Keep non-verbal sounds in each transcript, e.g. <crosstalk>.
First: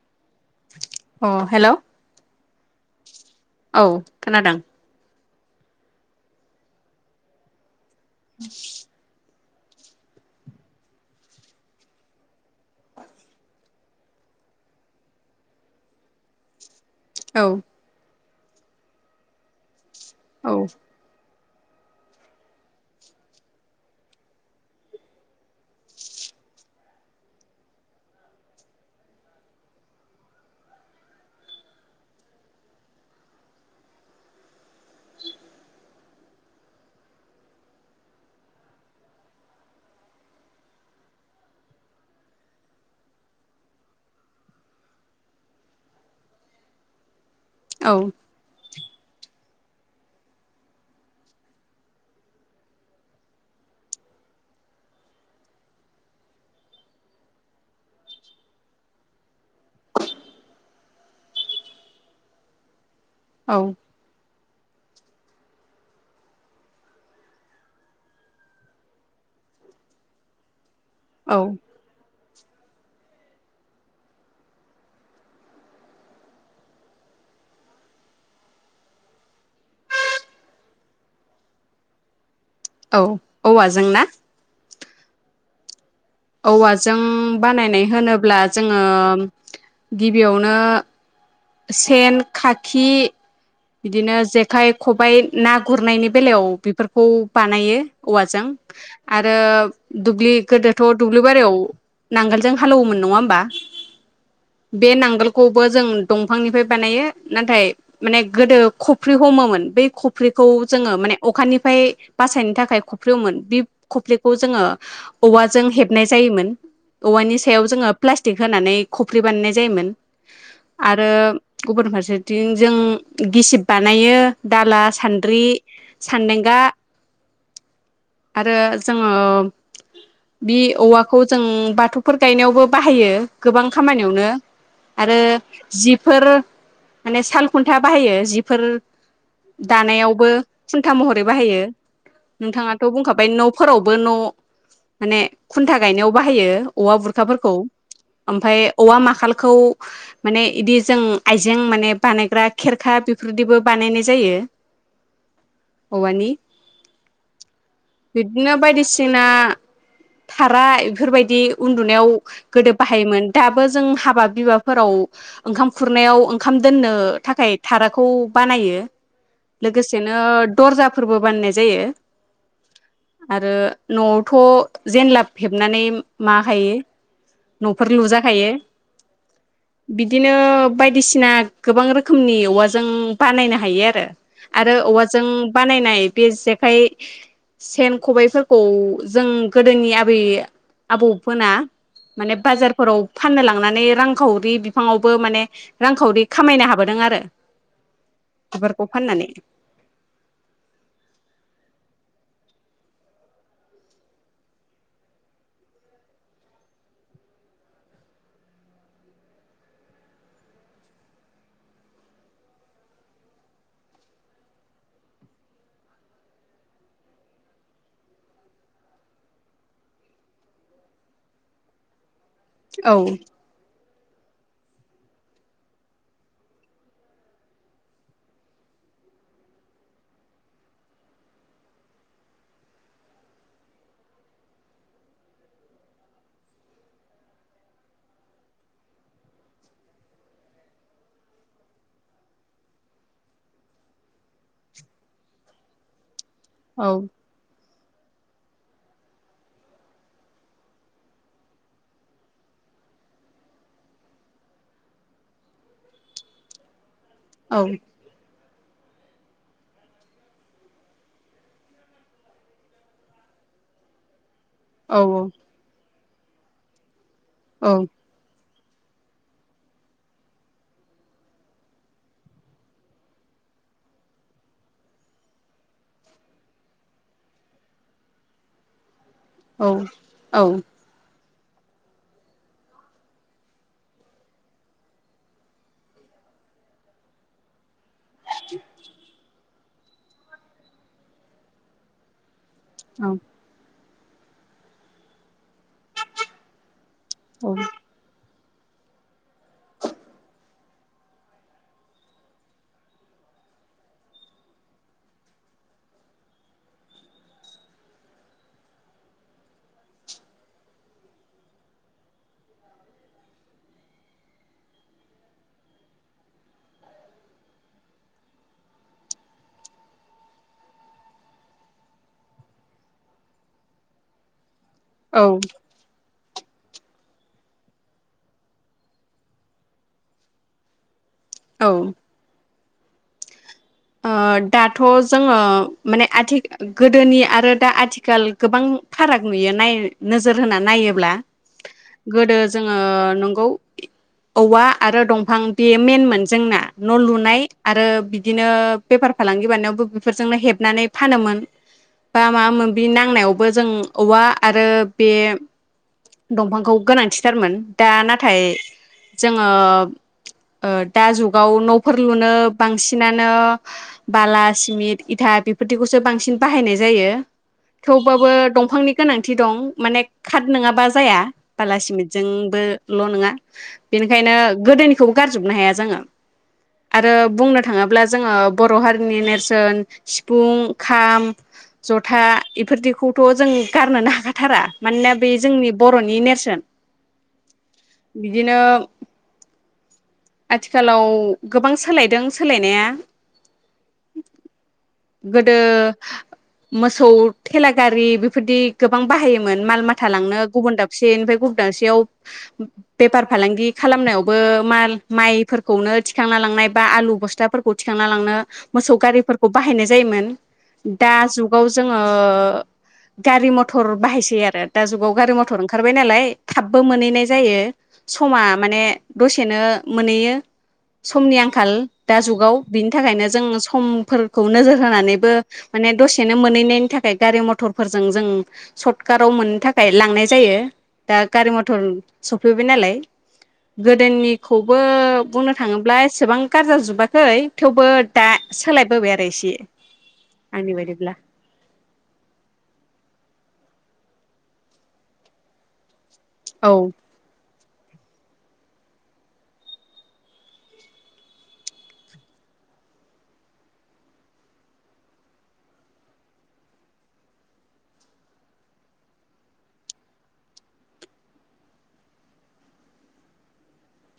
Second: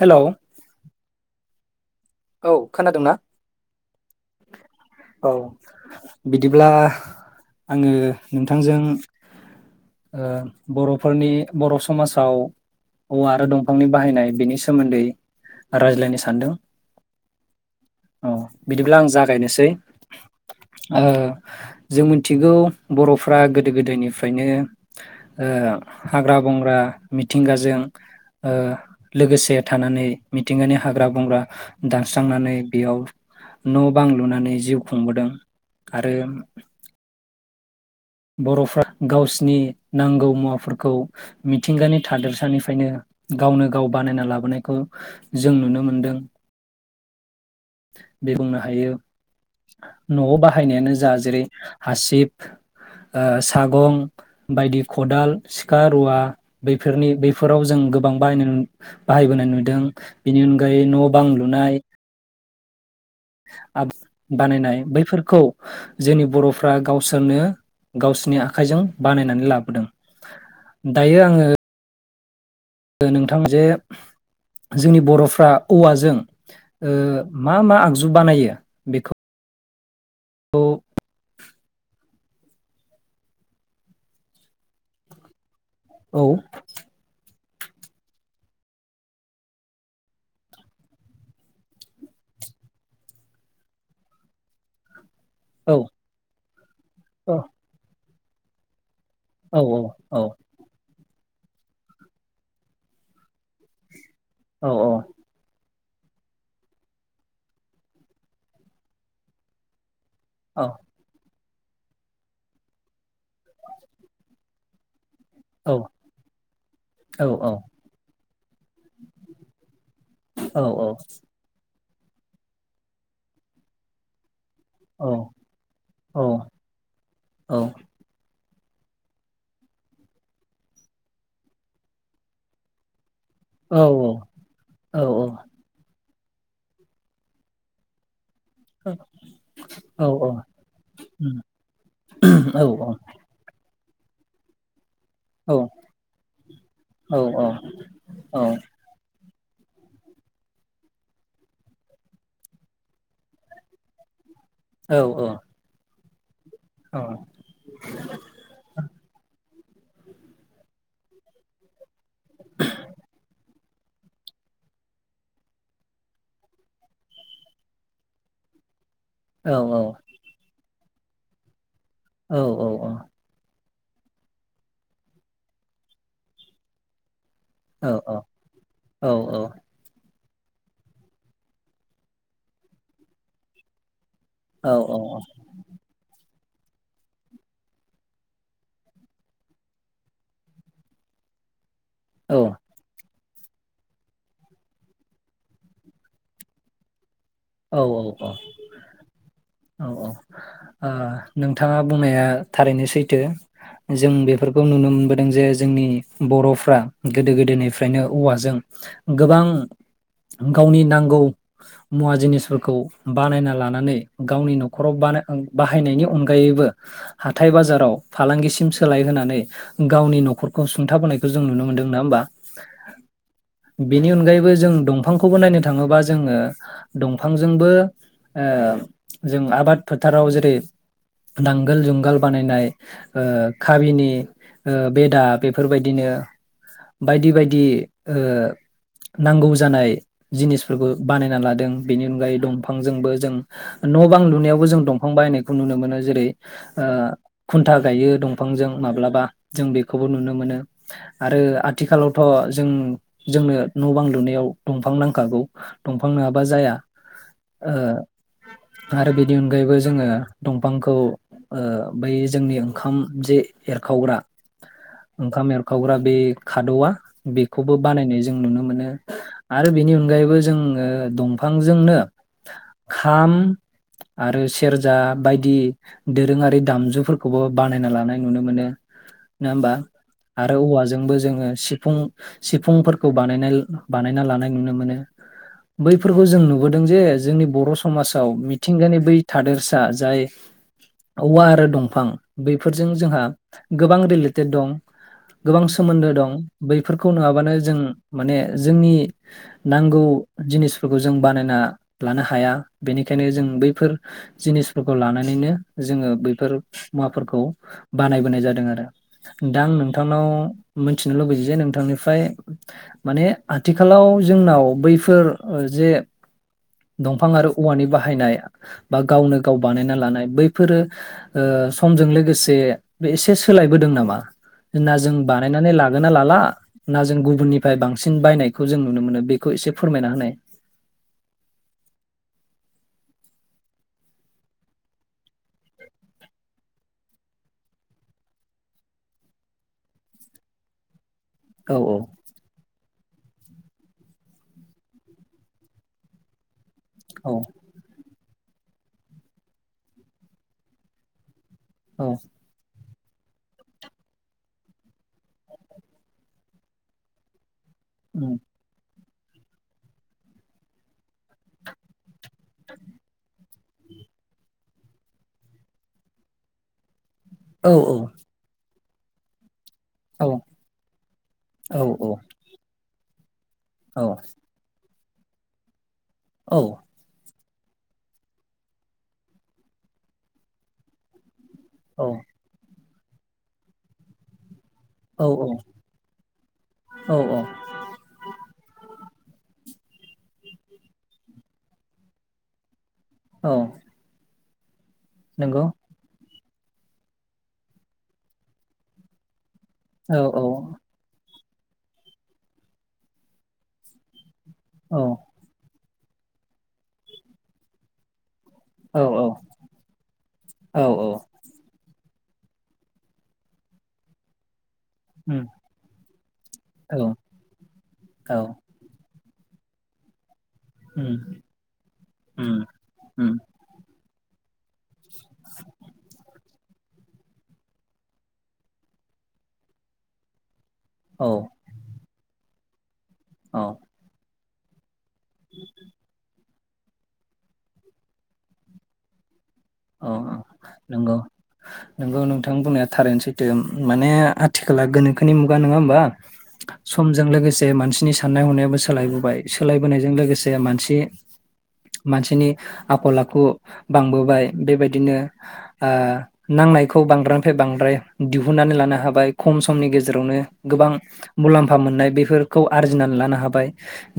Hello, अ hello औ औ खोनादोंना? खोनादों। औ बिदिब्ला। आंङो नोंथांजों ओ बर'फोरनि बर' समाजाव औवा आरो दंफांनि बाहायनाय बेनि सोमोन्दै रायज्लायनो सानदों। औ औ बिदिब्ला आं जागायनोसै औ ओ जों मिथिगौ बरफ्रा गोदो गोदायनिफ्रायनो ओ हाग्रा बंग्रा मिथिंगाजों ओ लोगोसे थानानै मिथिंगानि हाग्रा बंग्रा दानस्रांनानै बेयाव न बां लुनानै जिउ खुंबोदों आरो बरफ्रा गावसिनि नांगौ मुवाफोरखौ मिथिंगानि थादोरसानिफ्रायनो गावनो गाव बानायना लाबोनायखौ जों नुनो मोनदों। औ दे बुंनो हायो। न'आव बाहायनायानो जा जेरै हासिब ओ सागं बायदि खदाल, सिखा, रुवा बैफोरनि बैफोराव जों गोबां बाहाय बाहायबोनाय नुदों बेनि अनगायै न' बां लुनाय औ आब बानायनाय बैफोरखौ जोंनि बर'फ्रा गावसोरनो गावसोरनि आखाइजों बानायनानै लाबोदों। दायो औ आंङो नोंथां जे जोंनि बर'फ्रा औवाजों ओ मा मा आगजु बानायो बेखौ औ औवाजों ना? औवाजों। बानायनाय होनोब्ला जोङो गिबियावनो सेन खाखि बिदिनो जेखाइ खबाइ ना औ गुरनायनि बेलायाव बेफोरखौ औ बानायो औवाजों। आरो औ औ दुब्लि गोदोथ दुब दुब्लिबारियाव नांगोलजों हालेवोमोन नङा होमबा। औ बे नांगोलखौबो जों दंफांनिफ्राय बानायो नाथाय माने गोदो खफ्रि हमोमोन बै ख फ्रिखौ औ जोङो माने अखानिफ फ्राय बासायनो थाखाय <unintelligible> जोङो। औवाजों औ हेबनाय जायोमोन औ औवानि सायाव जोङो प्लास्टिक थिग होनानै खफ्रि बानायनाय जायोमोन। औ औ आरो गुबुन फारसेथिं जों गिसिब बानायो, दाला, सान्द्रि, सान्दांगा आरो जोङो बि औवाखौ जों बाथौफोर गायनायावबो बाहायो। गोबां खामानियावनो आरो जिफोर माने साल खुन्था बाहायो जि बेफोर दानायावबो खुन्था महरै बाहायो नोंथाङाथ' बुंखाबाय न'फोराव, बोन न' माने खुन्था गायनायाव बाहायो औवा बुरखाफोरखौ ओमफ्राय औवा माखाला खौ माने इदि जों आइजें माने बानायग्रा खेरखा बेफोरदिबो बानायनाय जायो। औ औ औवानि बिब्दिनो बायदिसिना थारा बेफोरबायदि उन्दुनायाव गोदो बाहायोमोन दाबो जों हाबा बिबाफोराव ओंखाम खुरनायाव ओंखाम दोननो थाखाय थाराखौ बानायो, लोगोसेनो दर्जा फोरबो बाननाय जायो, औ औ औ। आरो न'आवथ' जेनला हेबनानै माहायो, न'फोर लुजाखायो बिदिनो बायदिसिना गोबां रोखोमनि औवाजों बानायनो हायो आरो आरो औ औवाजों बानायनाय बे जेक ओमफ्राय सेन खबायफोरखौ जों गोदोनि आबै आबौमोना, माने औ बाजारफोराव फाननो लांनानै रांखावरि फाङावबो माने रां औ औ औ औ औ आ नोंथाङा बुंनाया, थारैनो सैथो जों बेफोरखौ नुनो मोनबोदों जे जोंनि बर'फ्रा गोदो गोदोनिफ्रायनो औवाजों गोबां गावनि नांगौ मुवा जिनिस फोरखौ बानायना लानानै गावनि नखराव बानाय बाहायनायनि अनगायैबो हाथाय बाजाराव फालांगिसिम सोलाय होनानै गावनि नखरखौ सुंथाबोनायखौ जों नुनो मोनदों नङा होमबा? औ। बेनि अनगायैबो जों दंफांखौबो नायनो थाङोबा जोङो दं फांजोंबो ओ जों आबाद फोथाराव जेरै नांगोल जुंगाल बानायनाय ओ काबिनि ओ बेदा बेफोरबायदिनो बायदि बायदि नांगौ जानाय जिनिसफोरखौ बानायना लादों बेनि अनगायै दंफांजोंबो जों न' बां लुनायावबो जों दंफां बाहायनायखौ नुनो मोनो। जेरै ओ औ खुन था गायो दंफांजों माब्लाबा जों बेखौबो नुनो मोनो। आरो आथिखालावथ' जों-जोंनो न' बां लुनायाव दंफां नांखागौ दंफां नङाबा जाया। औ ओ आरो बेनि अनगायैबो जोङो दंफांखौ ओ बै जोंनि ओंखाम जे एरखावग्रा औ ओंखाम एरखावग्रा बे खादौवा औ बेखौबो बानायनाय जों नुनो मोनो आरो बेनि अनगायैबो जोङो दं फांजोंनो खाम आरो सेरजा बायदि दोरोङारि दामजुफोरखौबो बानायना लानाय नुनो मोनो नो होनबा? औ औ आरो औवाजोंबो जोङो सिफुं-सिफुंफोरखौ बानाय-बानायना लानाय नुनो मोनो बै फोरखौ जों नुबोदों जे जोंनि बर' स मासाव मिथिंगानि बै थादेरसा जाय औवा आरो दंफां बेफोरजों जोंहा गोबां रिलेटेड दं गोबां सोमोन्दो दं बै फोरखौ नुवाबानो औ जों माने जोंनि नांगौ जिनिस फोरखौ जों बानायना लानो हाया बेनिखायनो जों बैफोर जिनिसफोरखौ लानानैनो जोङो बैफोर मुवाफोरखौ बानायबोनाय जादों आरो। दा आं नोंथांनाव मोनथिनो लुबैयो जे नोंथांनिफ्राय माने आथिखालाव जोंनाव बैफोर ओ जे दंफां आरो औवानि बाहायनाय बा गावनो गाव बानायना लानाय बैफोरो ओ समजों लोगोसे बे एसे सोलायबोदों नामा? होनना जों औ बानायनानै लागोन ना लाला ना जों गुबुननिफ्राय बांसिन बायनायखौ जों नुनो मोनो बेखौ एसे फोरमायना होनाय। औ। ओ दाथ' जोङो माने आथिखा गोदोनि आरो दा आथिखाल गोबां फाराग नुयो नाय नोजोर होनानै नायोब्ला। औ गोदो जोङो नंगौ औवा आरो दंफां बेयो मेनमोन जोंना। न औ लुनाय आरो नो बेफार फालांगि बानायनायावबो बेफोरजोंनो हेबनानै फानोमोन। औ <unintelligible> बे नांनायावबो जों औवा आरो बे दंफांखौ गोनांथिथारमोन। दा उम नाथाय जोङो ओ दा जुगाव नफोर लुनो बांसि नो बाला सिमिट इथा बेफोर थिखौसो बांसिन बाहायनाय जायो औ थेवबाबो दंफांनि गोनांथि दं। माने औ खाट नोङाबा जाया औ बाला औ सिमेटजों बो ल नोङा औ बेनिखायनो गोदोनि खौ गारजोबनो हाया जोङो औ आरो बुंनो थाङोब्ला जोङो बर' हारिनि नेरसोन सिफुं खाम जथा इफोरदि खौथ जों गारनोनो हाखाथारा मानोना औ बे जोंनि बर'नि नेरसोन औ औ बिदिनो आथिखालाव गोबां सोलायदों सोलायनाया औ गोदो नंगौ मोसौ थेला गारि बेफोरदि गोबां बाहायो मोन माल माथा औ लांनो गुबुन दाबसेनिफाय गु दाबसेयाव बेफार फालांगि खालामनायावबो औ माइफोरखौनो थिखांना लांनाय बा आलु बस्थाफोरखौ थिखांना लांनो औ मोसौ गारिफोरखौ बाहायनाय जायोमोन औ दा जुगाव जोङो ओ गारि मथर बाहायसै आरो दा जुगाव गारि उम मथर ओंखारबाय नालाय थाबबो औ मोनहैनाय जायो समा औ माने दसेनो मोनैयो उम समनि आंखाल दा जुगाव उम बिनि थाखायनो उम जों समफोर खौ नोजोर होनानैबो माने दसेनो मोनहैनायनि थाखाय गारि मथरफोरजों जों सटकाराव मोननो थाखाय लांनाय जायो दा औ गारि मटर सब फैबाय नालाय औ गोदोनि खौबो बुंनो थाङोब्ला एसेबां कार जाजोबाखै थेवबो दा सोलायबोबाय आरो एसे औ औ आंनि बायदिब्ला नंगौ नंगौ नोंथां बुंनाया थारैनो सैथो माने आथिखाला गोनोखोनि मुगा नङा होमबा औ समजों लोगोसे मानसिनि साननाय हनायाबो सोलायबोबाय सोलायबोनायजों लोगोसे मानसि मानसिनि आखल आखु बांबोबाय। बेबायदिनो ओ नांनायखौ बांद्रायानिफ्राय बांद्राय दिहुननानै लानो हाबाय खम समनि गेजेरावनो गोबां मुलाम्फा मोननाय बेफोरखौ आरजिनानै लानो हाबाय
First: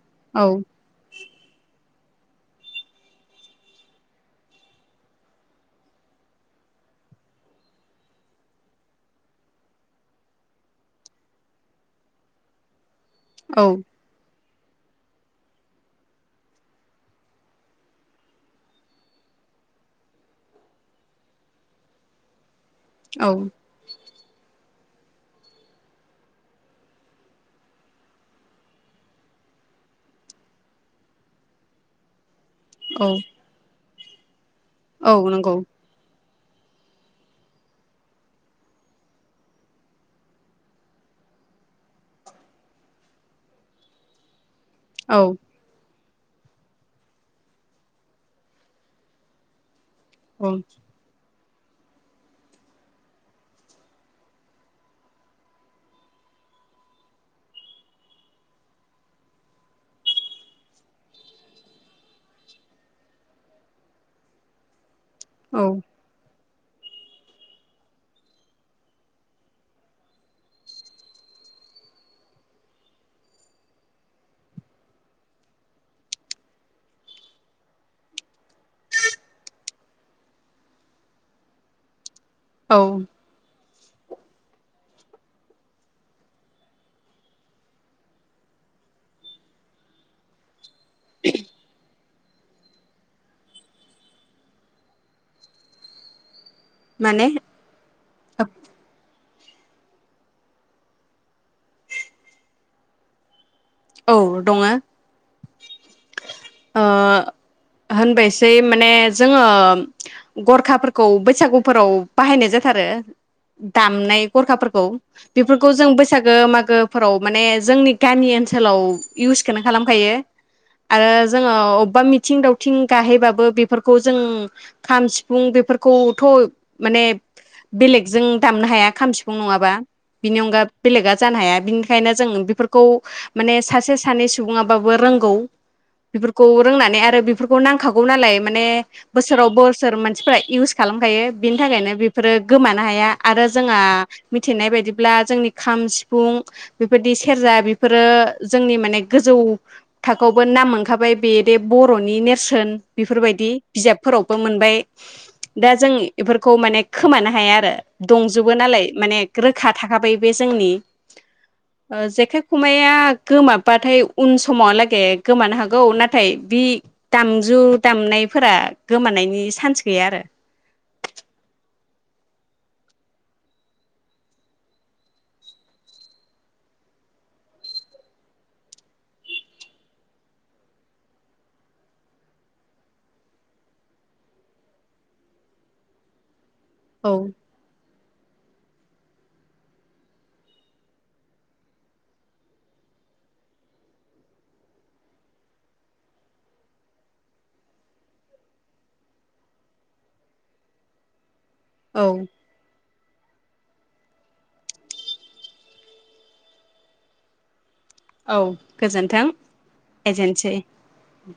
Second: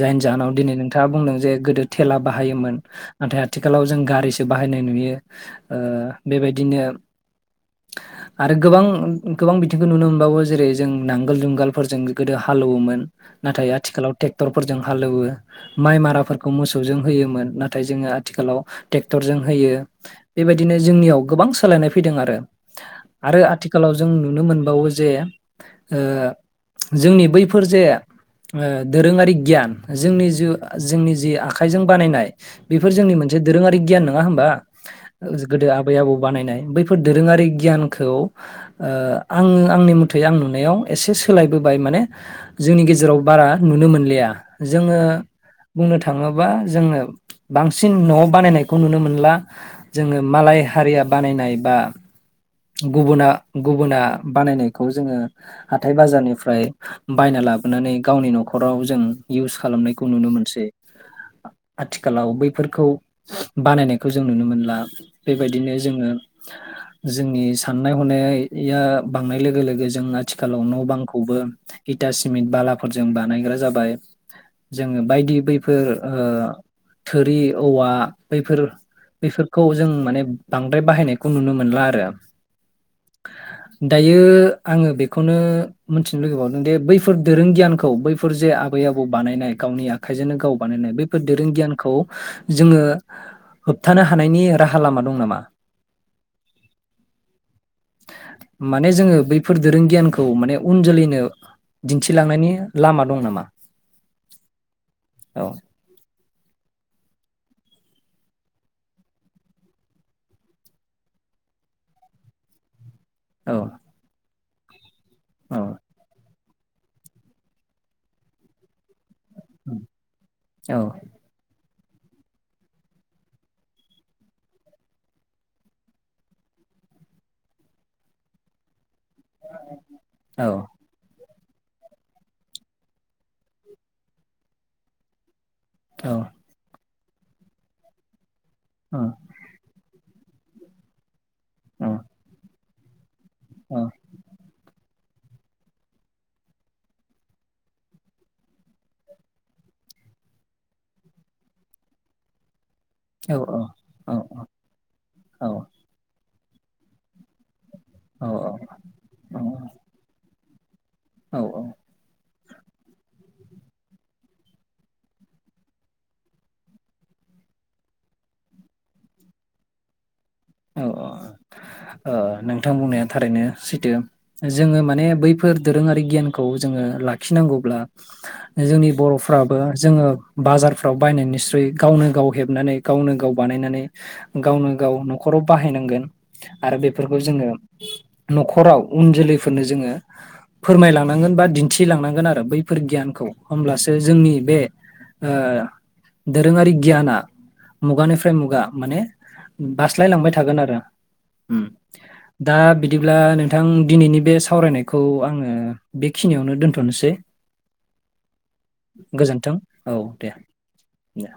जायनि जाहोनाव औ दिन नोंथाङा बुंदों जे गोदो थेला बाहायोमोन नाथाय आथिखालाव जों गारिसो बाहायनाय नुयो। ओ बेबायदिनो आरो गोबां गोबां बिथिंखौ नुनो मोनबावो जेरै जों नांगोल जुंगालफोरजों गोदो हालेवोमोन। औ नाथाय आथिखालाव टेक टरफोरजों हालेवो माइ माराफोरखौ मोसौजों होयोमोन नाथाय जोङो आथिखालाव टेक्टरजों होयो। बेबायदिनो जोंनियाव गोबां सोलायनाय फैदों आरो औ आरो आथिखालाव जों नुनो मोनबावो जे ओ जोंनि बैफोर जे ओ दोरोङारि गियान जोंनि जि जोंनि जि आखाइजों बानायनाय बेफोर औ जोंनि मोनसे दोरोङारि गियान ना न होमबा औ नंगौ गोदो आबै आबौ बानायनाय बैफोर दोरोङारि गियानखौ ओ आङो आंनि मथै आं नुनायाव एसे सोलायबोबाय माने जोंनि गेजेराव बारा नुनो मोनलिया। जोङो औ बुंनो थ थाङोबा जोङो बांसिन न' बानायनायखौ नुनो मोनला, जोंङो औ मालाय हारिया बानायनाय बा गुबुना गुबुना बानायनायखौ जोङो हाथाय बाजारनिफ्राय बायना लाबोनानै गावनि नखराव जों इउस खालामनायखौ नुनो मोनसै आथिखालाव बैफोरखौ बानायनायखौ जों नुनो मोनला औ बेबायदिनो जोङो। जोंनि साननाय हनायया बांनाय लोगो लोगो जों आथिखालाव न' बांखौबो इटा सिमेन्ट बालाफोरजों बानायग्रा जाबाय। जोंङो बायदि बैफोर ओ थोरि औवा बैफोर बैफोरखौ जों माने बांद्राय बाहायनायखौ नुनो मोनला आरो। जायाब औ दायो आंङो बेखौनो मोनथिनो लुबैबावदों दिे बैफोर दोरों गियानखौ बैफोर जे आबै आबौ बानायनाय गावनि आखाइजोंनो गाव बानायनाय बेफोर दोरोंगियानखौ जोङो होबथानो हानायनि राहा लामा दं नामा? माने माने जोङो बै बेफोर दोरों गियानखौ माने उन जोलैनो दिन्थिलांनायनि लामा दं नामा औ दङ औ ओ होनबायसै माने जोङो गरखाफोरखौ बैसागुफोराव बाहायनाय जाथारो औ दामनाय गरखाफोरखौ औ बेफोरखौ जों बैसागो माग गोह फोराव माने जोंनि गामि ओनस <unintelligible> इउसखोनो खालामखायो आरो जोङो ओब बा मिथिं दावथिं गाहेबाबो बेफोरखौ जों खाम सिफुं बेफोरखौथ माने बेलेगजों दामनो हाया खाम सिफुं नङाबा बिनि औ अनगा बेलेगआ। जानो हाया बिनिखायनो जों बिफोरखौ हो। माने सासे सानै सुबुङाबाबो रोंगौ। औ बेफोरखौ रोंनानै आद <unintelligible> बेफोरखौ नांखागौ नालाय। माने बोसोराव बोसोर मान फ्राय इउस खालामखायो बिनि औ थाखायनो बिफोरो गोमानो हाया। आरो औ जोंङा मिथिनाय बायदिब ब्ला जोंनि खाम सिफुं बेफोरदि सेरजा बेफोर रो जोंनि माने गोजौ थाखोआवबो नाम मोनखाबाय बेदे बरनि नेरसोन। बिफोरबायदि औ बिजाबफोरावबो मोनबाय दा जोंनि बेफोरखौ माने खोमानो हाया आरो। औ दंजोबो नालाय माने गोरोखा थाखाबाय बे जोंनि। औ ओ जेखेब खमाया गोमाबाथाय उन समावआलागे गोमानो हागौ नाथाय बि दामजु दामनायफोरा गोमानायनि सान्स गैया आरो। औ औ ओ नोंथां बुंनाया थारैनो सैथो जोङो माने बैफोर दोरोङारि गियानखौ जोङो लाखिनांगौब्ला जोंनि बरफ्राबो जोङो बाजारफ्राव बायनाय निस्रुय गावनो गाव हेबनानै गावनो गाव बानायनानै गावनो गाव न खराव बाहायनांगोन। आरो औ बेफोरखौ जोङो नखराव उन जोलैफोरनो जोङो फोरमायलांनांगोन बा दिन्थिलांनांगोन आरो बैफोर गियानखौ होमब्लासो जोंनि बे ओ दोरोंङारि गियाना मुगानिफ्राय मुगा माने उम बास्लाय लांबाय थागोन आरो। उम औ दा बिद दिब्ला नोंथां दिनैनि बे सावरायनायखौ आङो बेखिनियावनो दोन्थनोसै। औ गोजोन्थों औ दे एजेन्सै। दे।